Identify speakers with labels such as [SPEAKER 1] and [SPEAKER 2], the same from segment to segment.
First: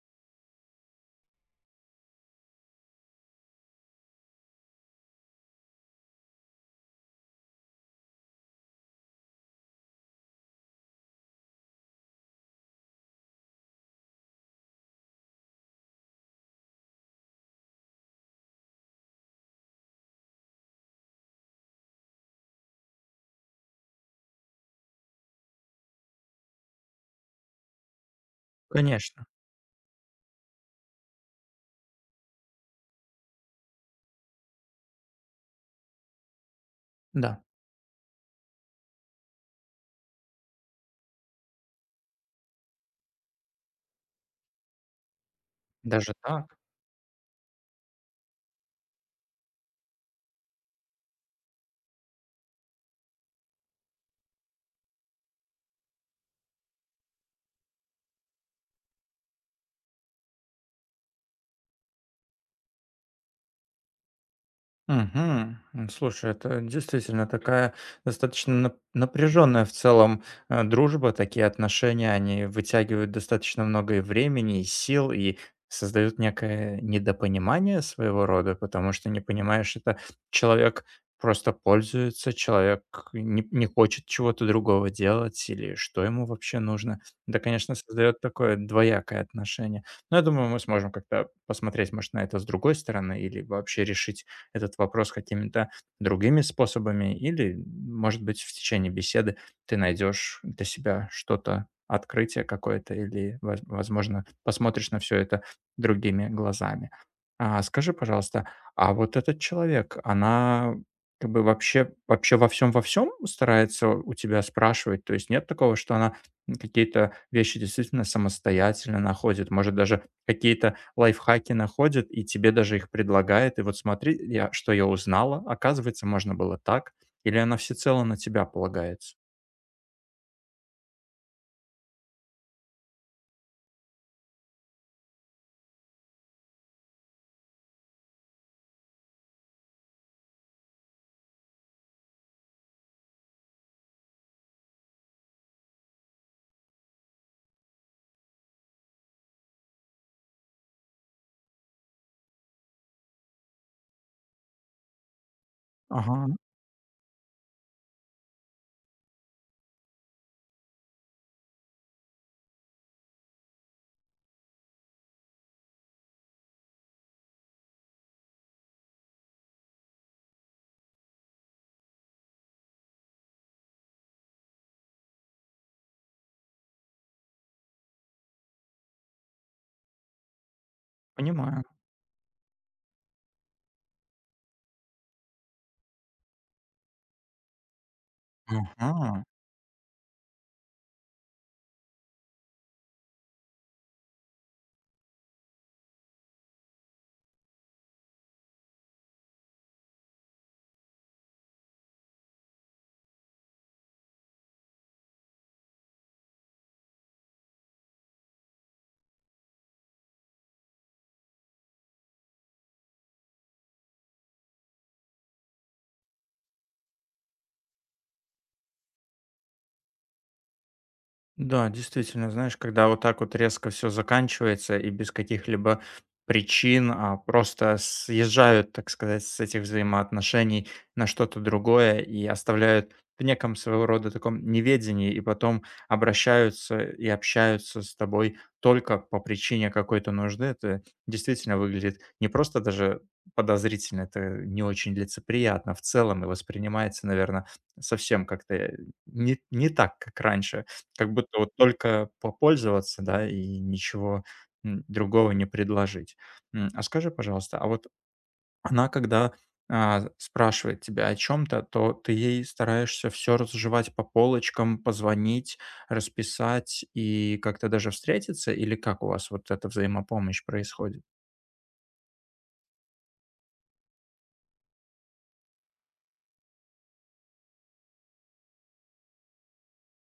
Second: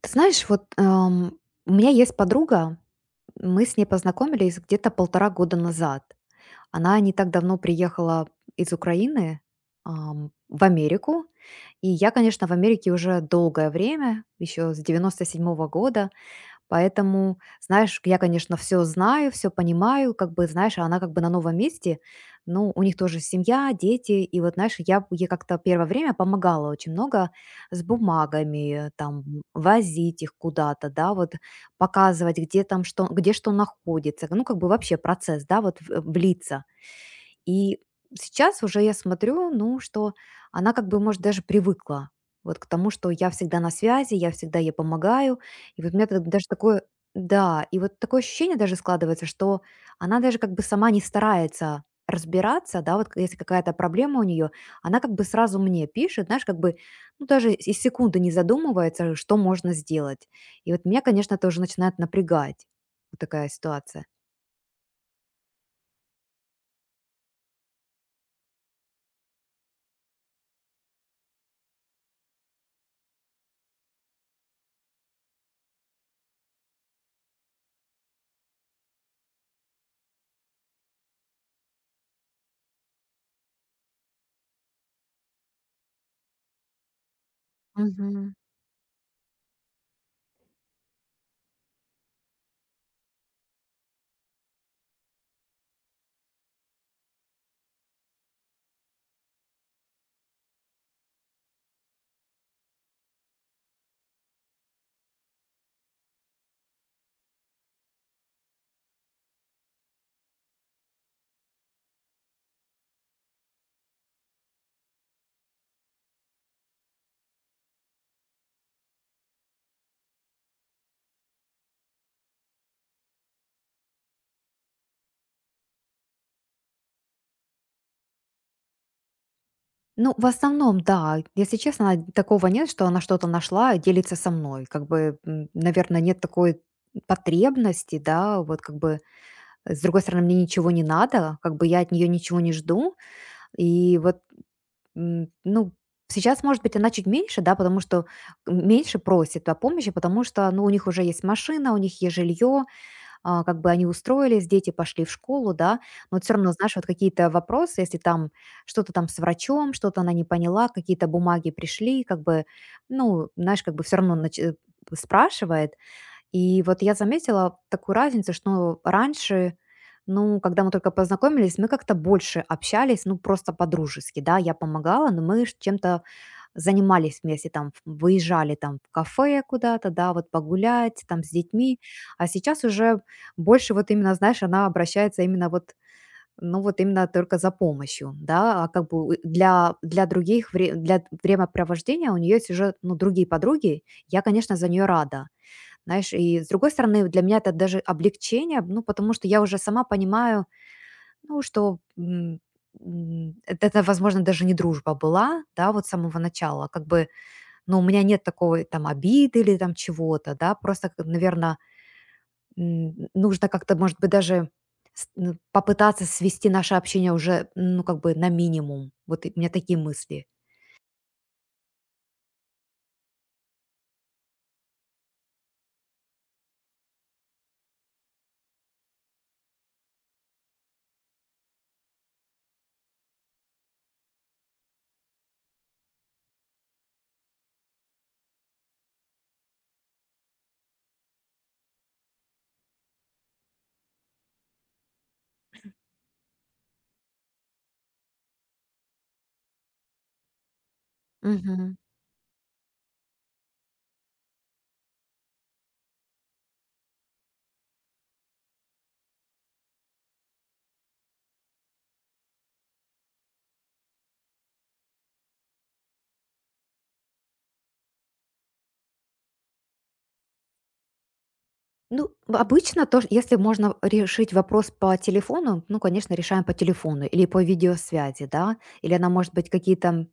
[SPEAKER 1] Ты знаешь, вот у меня есть подруга, мы с ней познакомились где-то полтора года назад. Она не так давно приехала из Украины в Америку, и я, конечно, в Америке уже долгое время, еще с 1997 года. Поэтому, знаешь, я, конечно, все знаю, все понимаю, как бы, знаешь, а она как бы на новом месте. Ну, у них тоже семья, дети. И вот, знаешь, я ей как-то первое время помогала очень много с бумагами, там,
[SPEAKER 2] Конечно,
[SPEAKER 1] возить их куда-то, да, вот показывать, где там что, где что находится. Ну, как бы вообще процесс, да, вот влиться.
[SPEAKER 2] да.
[SPEAKER 1] И сейчас уже я смотрю, ну, что она как бы, может, даже привыкла вот к тому, что я всегда на связи, я всегда ей помогаю. И вот у меня
[SPEAKER 2] Даже
[SPEAKER 1] т даже
[SPEAKER 2] так?
[SPEAKER 1] такое, да, и вот такое ощущение даже складывается, что она даже как бы сама не старается разбираться, да, вот к если какая-то проблема у нее, она как бы сразу мне пишет, знаешь, как бы, ну, даже и секунды не задумывается, что можно сделать. И вот меня, конечно, тоже начинает напрягать вот такая ситуация.
[SPEAKER 2] Мгм. Слушай, это действительно такая достаточно напряженная в целом дружба, такие отношения, они вытягивают достаточно много и времени, и сил, и создают некое недопонимание своего рода, потому что не понимаешь, это человек просто пользуется, человек не хочет чего-то другого делать или что ему вообще нужно. Да, конечно, создает такое двоякое отношение. Но я думаю, мы сможем как-то посмотреть, может, на это с другой стороны или вообще решить этот вопрос какими-то другими способами, или, может быть, в течение беседы ты найдешь для себя что-то, открытие какое-то, или, возможно, посмотришь на все это другими глазами. А, скажи, пожалуйста, а вот этот человек, она как бы вообще, вообще во всем старается у тебя спрашивать? То есть нет такого, что она какие-то вещи действительно самостоятельно находит, может даже какие-то лайфхаки находит и тебе даже их предлагает. И вот смотри, что я узнала, оказывается, можно было так. Или она всецело на тебя полагается.
[SPEAKER 1] Ну, в основном, да. Если честно, такого нет, что она что-то нашла и делится со мной. Как бы, наверное, нет такой потребности, да, вот как бы, с другой стороны, мне ничего не надо, как бы я от нее ничего не жду. И вот, ну, сейчас, может быть, она чуть меньше, да, потому что меньше просит о помощи, потому что, ну, у них уже есть машина, у них есть жилье, как бы они устроились, дети пошли в школу, да, но
[SPEAKER 2] Ага,
[SPEAKER 1] все равно, знаешь, вот какие-то вопросы, если там что-то там с врачом, что-то она не поняла, какие-то бумаги пришли, как бы, ну, знаешь, как бы все равно спрашивает, и вот я заметила такую разницу, что раньше, ну, когда мы только познакомились, мы как-то больше общались, ну, просто по-дружески, да, я помогала, но мы чем-то занимались вместе, там, выезжали там в кафе куда-то, да, вот погулять там с
[SPEAKER 2] понимаю.
[SPEAKER 1] детьми, а сейчас уже больше вот именно, знаешь, она обращается именно вот ну вот именно только за помощью, да, а как бы
[SPEAKER 2] Ага.
[SPEAKER 1] для других, для времяпровождения у нее есть уже, ну, другие подруги, я, конечно, за нее рада, знаешь, и с другой стороны, для меня это даже облегчение, ну, потому что я уже сама понимаю, ну, что это, возможно, даже не дружба была, да, вот с самого начала, как бы, ну, у меня нет такой там обиды или там чего-то, да, просто, наверное, нужно как-то, может быть, даже ну, попытаться свести наше общение уже, ну, как бы на минимум. Вот у меня такие мысли.
[SPEAKER 2] Да, действительно, знаешь, когда вот так вот резко все заканчивается и без каких-либо причин, а просто съезжают, так сказать, с этих взаимоотношений на что-то другое и оставляют в неком своего рода таком неведении, и потом обращаются и общаются с тобой только по причине какой-то нужды. Это действительно выглядит не просто даже подозрительно, это не очень лицеприятно в целом и воспринимается, наверное, совсем как-то, не так, как раньше. Как будто вот только попользоваться, да, и ничего, другого не предложить. А скажи, пожалуйста, а вот она, когда, спрашивает тебя о чем то ты ей стараешься все разжевать по полочкам, позвонить, расписать и как-то даже встретиться? Или как у вас вот эта взаимопомощь происходит?
[SPEAKER 1] Ну, обычно то, если можно решить вопрос по телефону, ну, конечно, решаем по телефону или по видеосвязи, да, или она может быть какие-то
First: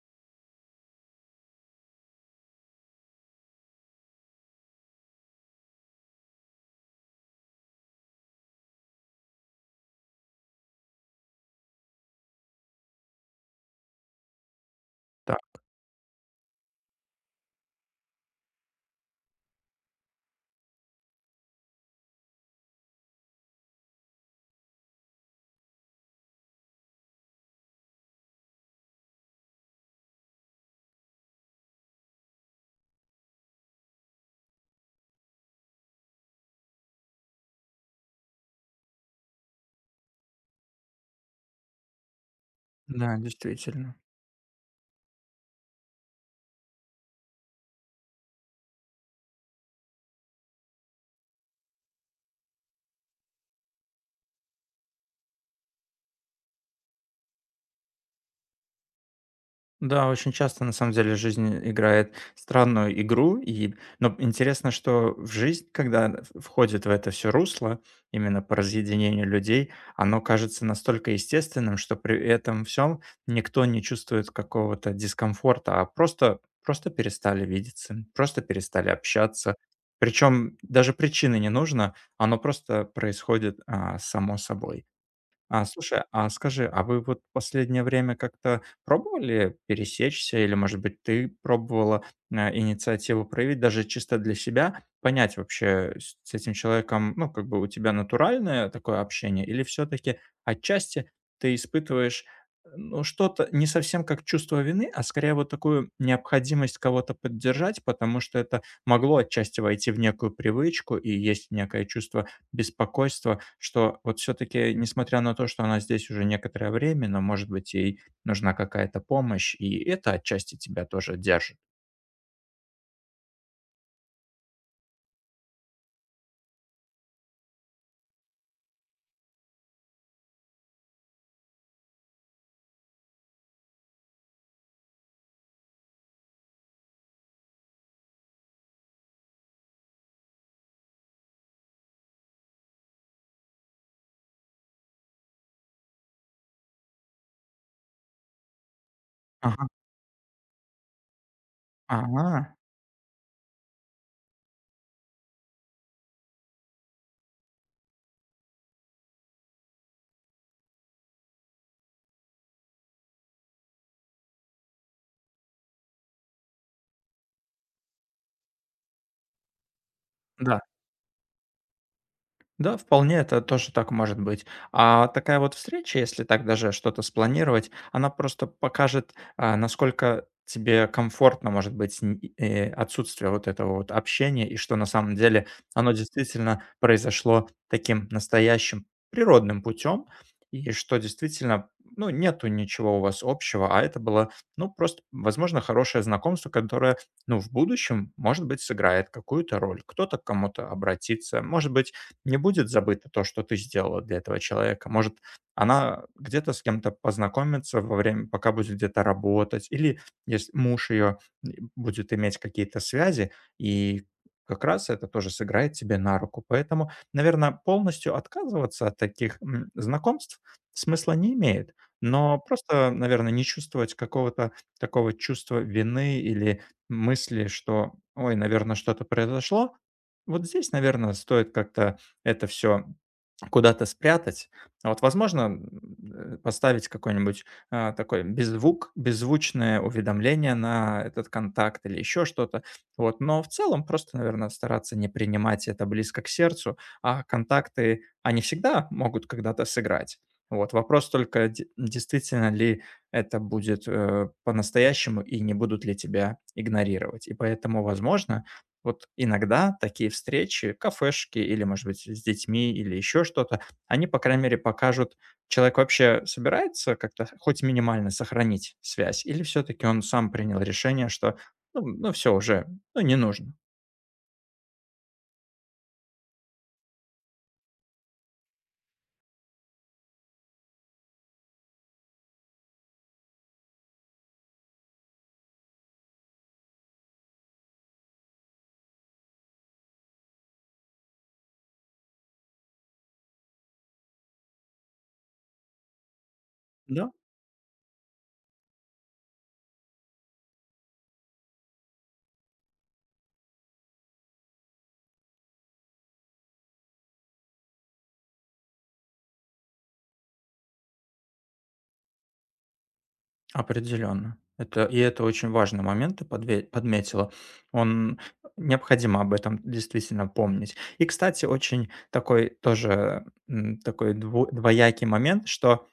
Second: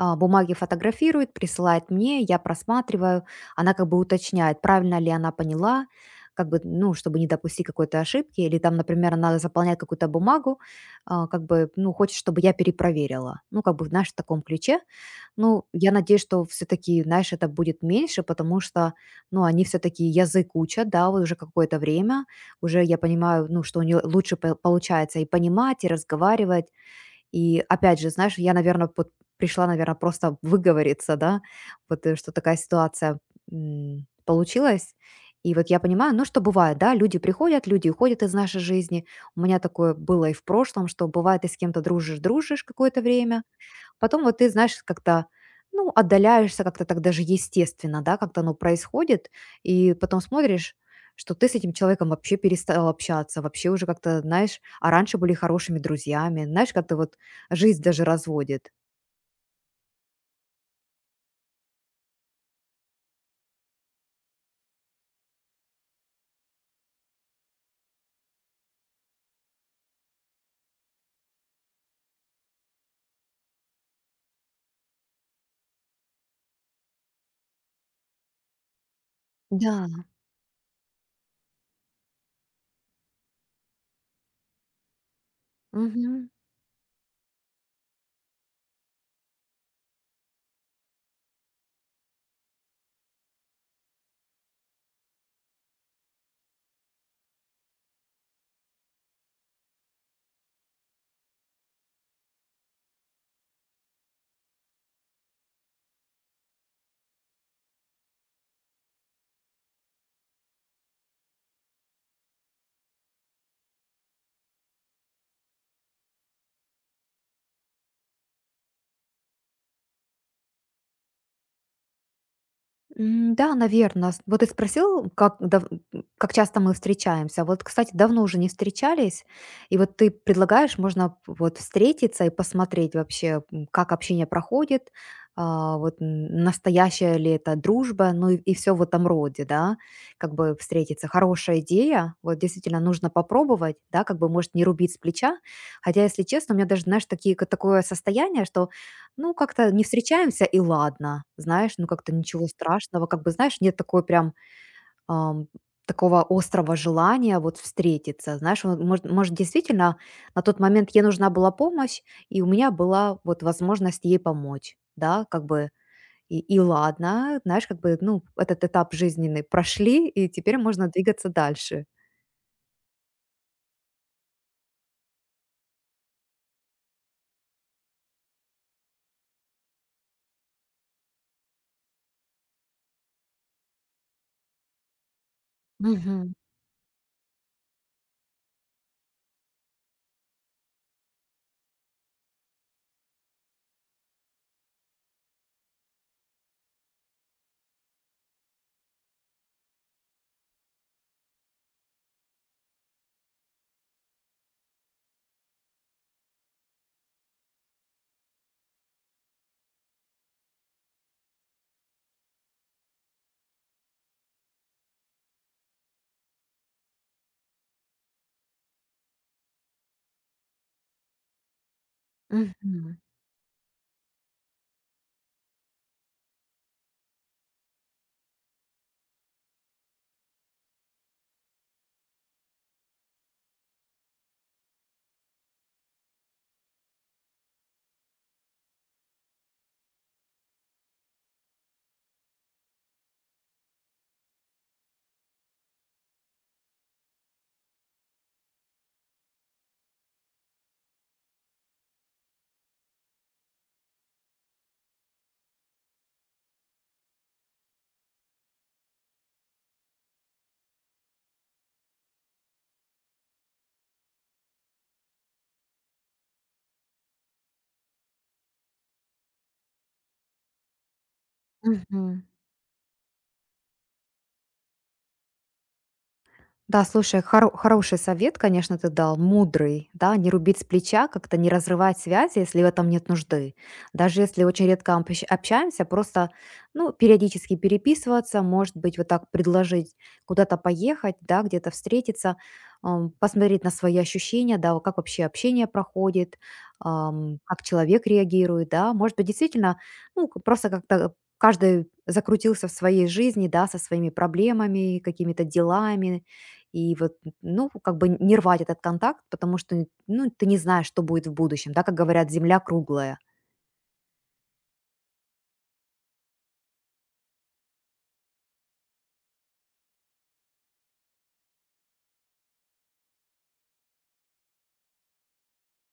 [SPEAKER 1] бумаги фотографирует, присылает мне, я просматриваю. Она как бы уточняет, правильно ли она поняла, как бы, ну, чтобы не допустить какой-то ошибки. Или там, например, она заполняет какую-то бумагу, как бы, ну, хочет, чтобы я перепроверила. Ну, как бы, знаешь, в таком ключе.
[SPEAKER 2] Так,
[SPEAKER 1] Ну, я надеюсь, что все-таки, знаешь, это будет меньше, потому что, ну, они все-таки язык учат, да, вот уже какое-то время. Уже я понимаю, ну, что у нее лучше получается и понимать, и разговаривать. И опять же, знаешь, я, наверное, вот пришла, наверное, просто выговориться, да, вот что такая ситуация получилась. И вот я понимаю, ну что бывает, да, люди приходят, люди уходят из нашей жизни. У меня такое было и в прошлом, что бывает, ты с кем-то дружишь, дружишь какое-то
[SPEAKER 2] да,
[SPEAKER 1] время,
[SPEAKER 2] действительно.
[SPEAKER 1] потом вот ты, знаешь, как-то, ну, отдаляешься как-то так даже естественно, да, как-то оно происходит, и потом смотришь, что ты с этим человеком вообще перестал общаться, вообще уже как-то, знаешь, а раньше были хорошими друзьями, знаешь, как-то вот жизнь даже разводит.
[SPEAKER 2] Да, очень часто на самом деле жизнь играет странную игру, но интересно, что в жизнь, когда в входит в это все русло, именно по разъединению людей, оно кажется настолько естественным, что при этом всем никто не чувствует какого-то дискомфорта, а просто перестали видеться, просто перестали общаться.
[SPEAKER 1] Да.
[SPEAKER 2] Причем даже причины не нужно, оно просто происходит, само собой. А, слушай,
[SPEAKER 1] Мгм.
[SPEAKER 2] а скажи, а вы вот последнее время как-то пробовали пересечься или, может быть, ты пробовала, инициативу проявить даже чисто для себя? Понять вообще, с этим человеком, ну, как бы у тебя натуральное такое общение или все таки отчасти ты испытываешь, ну, что-то не совсем как чувство вины, а скорее вот такую необходимость кого-то поддержать, потому что это могло отчасти войти в некую привычку, и есть некое чувство беспокойство, что вот все-таки, несмотря на то, что она здесь уже некоторое время, но, может быть, ей нужна какая-то помощь, и это отчасти тебя тоже держит.
[SPEAKER 1] Да, наверное. Вот ты спросил, как часто мы встречаемся. Вот, кстати, давно уже не встречались. И вот ты предлагаешь, можно вот встретиться и посмотреть вообще, как общение проходит, вот н настоящая ли это дружба, ну и все всё в этом роде, да. Как бы встретиться- хорошая идея. Вот действительно нужно попробовать, да, как бы, может, не рубить с плеча. Хотя, если честно, у меня даже, знаешь, такие такое состояние, что ну,
[SPEAKER 2] Ага,
[SPEAKER 1] как-то не встречаемся, и ладно. Знаешь, ну как-то
[SPEAKER 2] ага,
[SPEAKER 1] ничего страшного. Как бы, знаешь, нет такой прям ам, такого острого желания вот встретиться. Знаешь, вот может, действительно, на тот момент ей нужна была помощь, и у меня была вот возможность ей помочь, да, как бы, и ладно, знаешь, как бы, ну, этот этап жизненный прошли, и теперь
[SPEAKER 2] да.
[SPEAKER 1] можно двигаться дальше.
[SPEAKER 2] Да, вполне это тоже так может быть. А такая вот встреча, если так даже что-то спланировать, она просто покажет, насколько тебе комфортно может быть отсутствие вот этого вот общения, и что на самом деле оно
[SPEAKER 1] Мгм.
[SPEAKER 2] действительно произошло таким настоящим природным путем, и что действительно, ну, нету ничего у вас общего, а это было, ну, просто, возможно, хорошее знакомство, которое, ну, в будущем, может быть, сыграет какую-то роль. Кто-то к кому-то обратится, может быть, не будет забыто то, что ты сделала для этого человека. Может, она где-то с кем-то познакомится во время, пока будет где-то работать, или если муж ее будет иметь какие-то связи, и как раз это тоже сыграет тебе на руку. Поэтому, наверное, полностью отказываться от таких знакомств смысла не имеет. Но просто,
[SPEAKER 1] Мгм.
[SPEAKER 2] наверное, не чувствовать какого-то такого чувства вины или мысли, что, ой, наверное, что-то произошло. Вот здесь, наверное, стоит как-то это все куда-то спрятать. А вот возможно, поставить какой-нибудь, такой беззвук беззвучное уведомление на этот контакт или еще что-то. Вот, но в целом просто, наверное, стараться не принимать это близко к сердцу, а контакты, они всегда могут когда-то сыграть. Вот, вопрос только, де действительно ли это будет, по-настоящему и не будут ли тебя игнорировать. И поэтому, возможно, вот иногда такие встречи, кафешки или, может быть, с детьми или еще что-то, они, по крайней мере, покажут, человек вообще собирается как-то хоть минимально сохранить связь или все-таки он сам принял решение, что, ну,
[SPEAKER 1] Мгм.
[SPEAKER 2] все уже, ну, не нужно.
[SPEAKER 1] Да, слушай, хороший совет, конечно, ты дал, мудрый, да, не рубить с плеча, как-то не разрывать связи, если в этом нет нужды. Даже если очень редко общаемся, просто, ну, периодически переписываться, может быть, вот так предложить куда-то поехать, да, где-то встретиться, посмотреть на свои ощущения, да, вот как вообще общение проходит,
[SPEAKER 2] Да,
[SPEAKER 1] как человек реагирует, да, может быть, действительно, ну, просто как-то каждый закрутился в своей жизни, да, со своими проблемами, какими-то делами, и вот, ну, как бы не рвать этот контакт, потому что, ну, ты не знаешь, что будет в будущем, да, как говорят, земля круглая.
[SPEAKER 2] определенно. И это очень важный момент, ты подметила. Он необходимо об этом действительно помнить. И, кстати, очень такой тоже такой двоякий момент, что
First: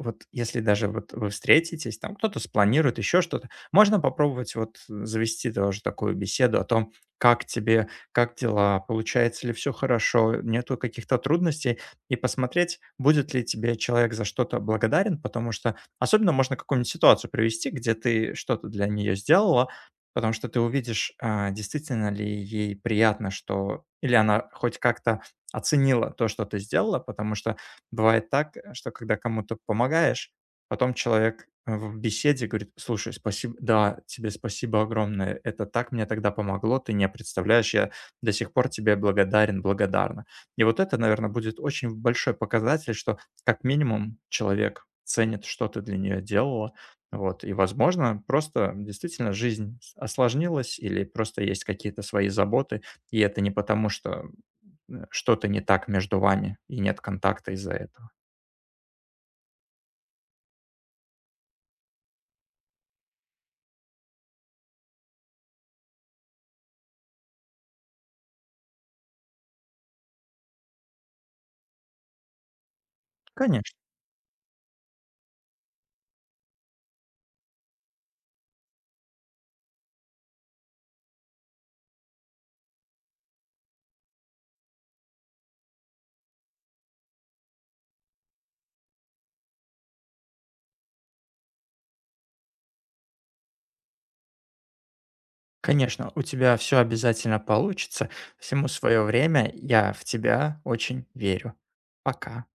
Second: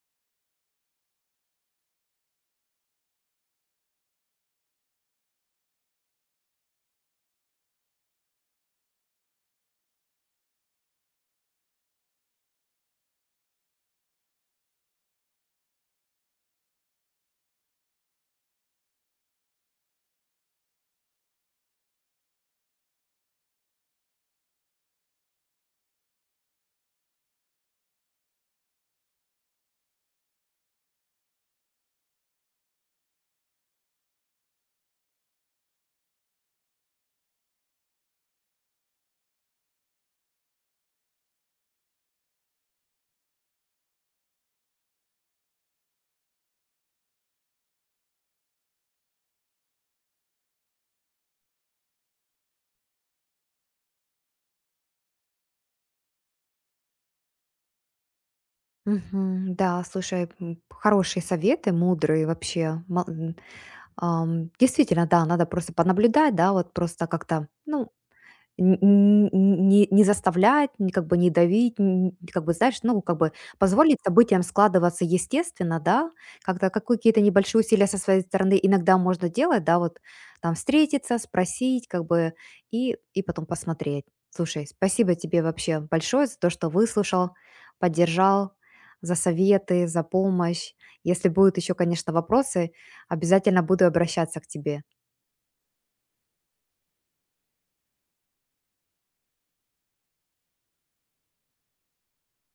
[SPEAKER 2] вот если даже вот вы встретитесь, там кто-то спланирует еще что-то, можно попробовать вот завести тоже такую беседу о том, как тебе, как дела, получается ли все хорошо, нету каких-то трудностей, и посмотреть, будет ли тебе человек за что-то благодарен, потому что особенно можно какую-нибудь ситуацию привести, где ты что-то для нее сделала, потому что ты увидишь, действительно ли ей приятно, что или она хоть как-то оценила то, что ты сделала, потому что бывает так, что когда кому-то помогаешь, потом человек в беседе говорит: "Слушай, спасибо, да, тебе спасибо огромное, это так мне тогда помогло, ты не представляешь, я до сих пор тебе благодарен, благодарна". И вот это, наверное, будет очень большой показатель, что как минимум человек ценит, что ты для нее делала. Вот, и, возможно, просто действительно жизнь с осложнилась или просто есть какие-то свои заботы, и это не потому, что, что-то не так между вами и нет контакта из-за этого.
[SPEAKER 1] Мгм. Да, слушай, хорошие советы, мудрые вообще. Действительно, да, надо просто понаблюдать, да, вот просто как-то, ну, Н н не не заставлять, не как бы не давить, н как бы, знаешь, ну, как бы
[SPEAKER 2] Конечно,
[SPEAKER 1] позволить событиям складываться естественно, да. Как-то какой какие-то небольшие усилия со своей стороны иногда можно делать, да, вот там встретиться, спросить, как бы, и потом посмотреть. Слушай, спасибо тебе вообще большое за то, что выслушал, поддержал, за советы, за помощь. Если будут еще, конечно, вопросы, обязательно буду обращаться к тебе.
[SPEAKER 2] конечно, у тебя все обязательно получится. Всему свое время. Я в тебя очень верю. Пока.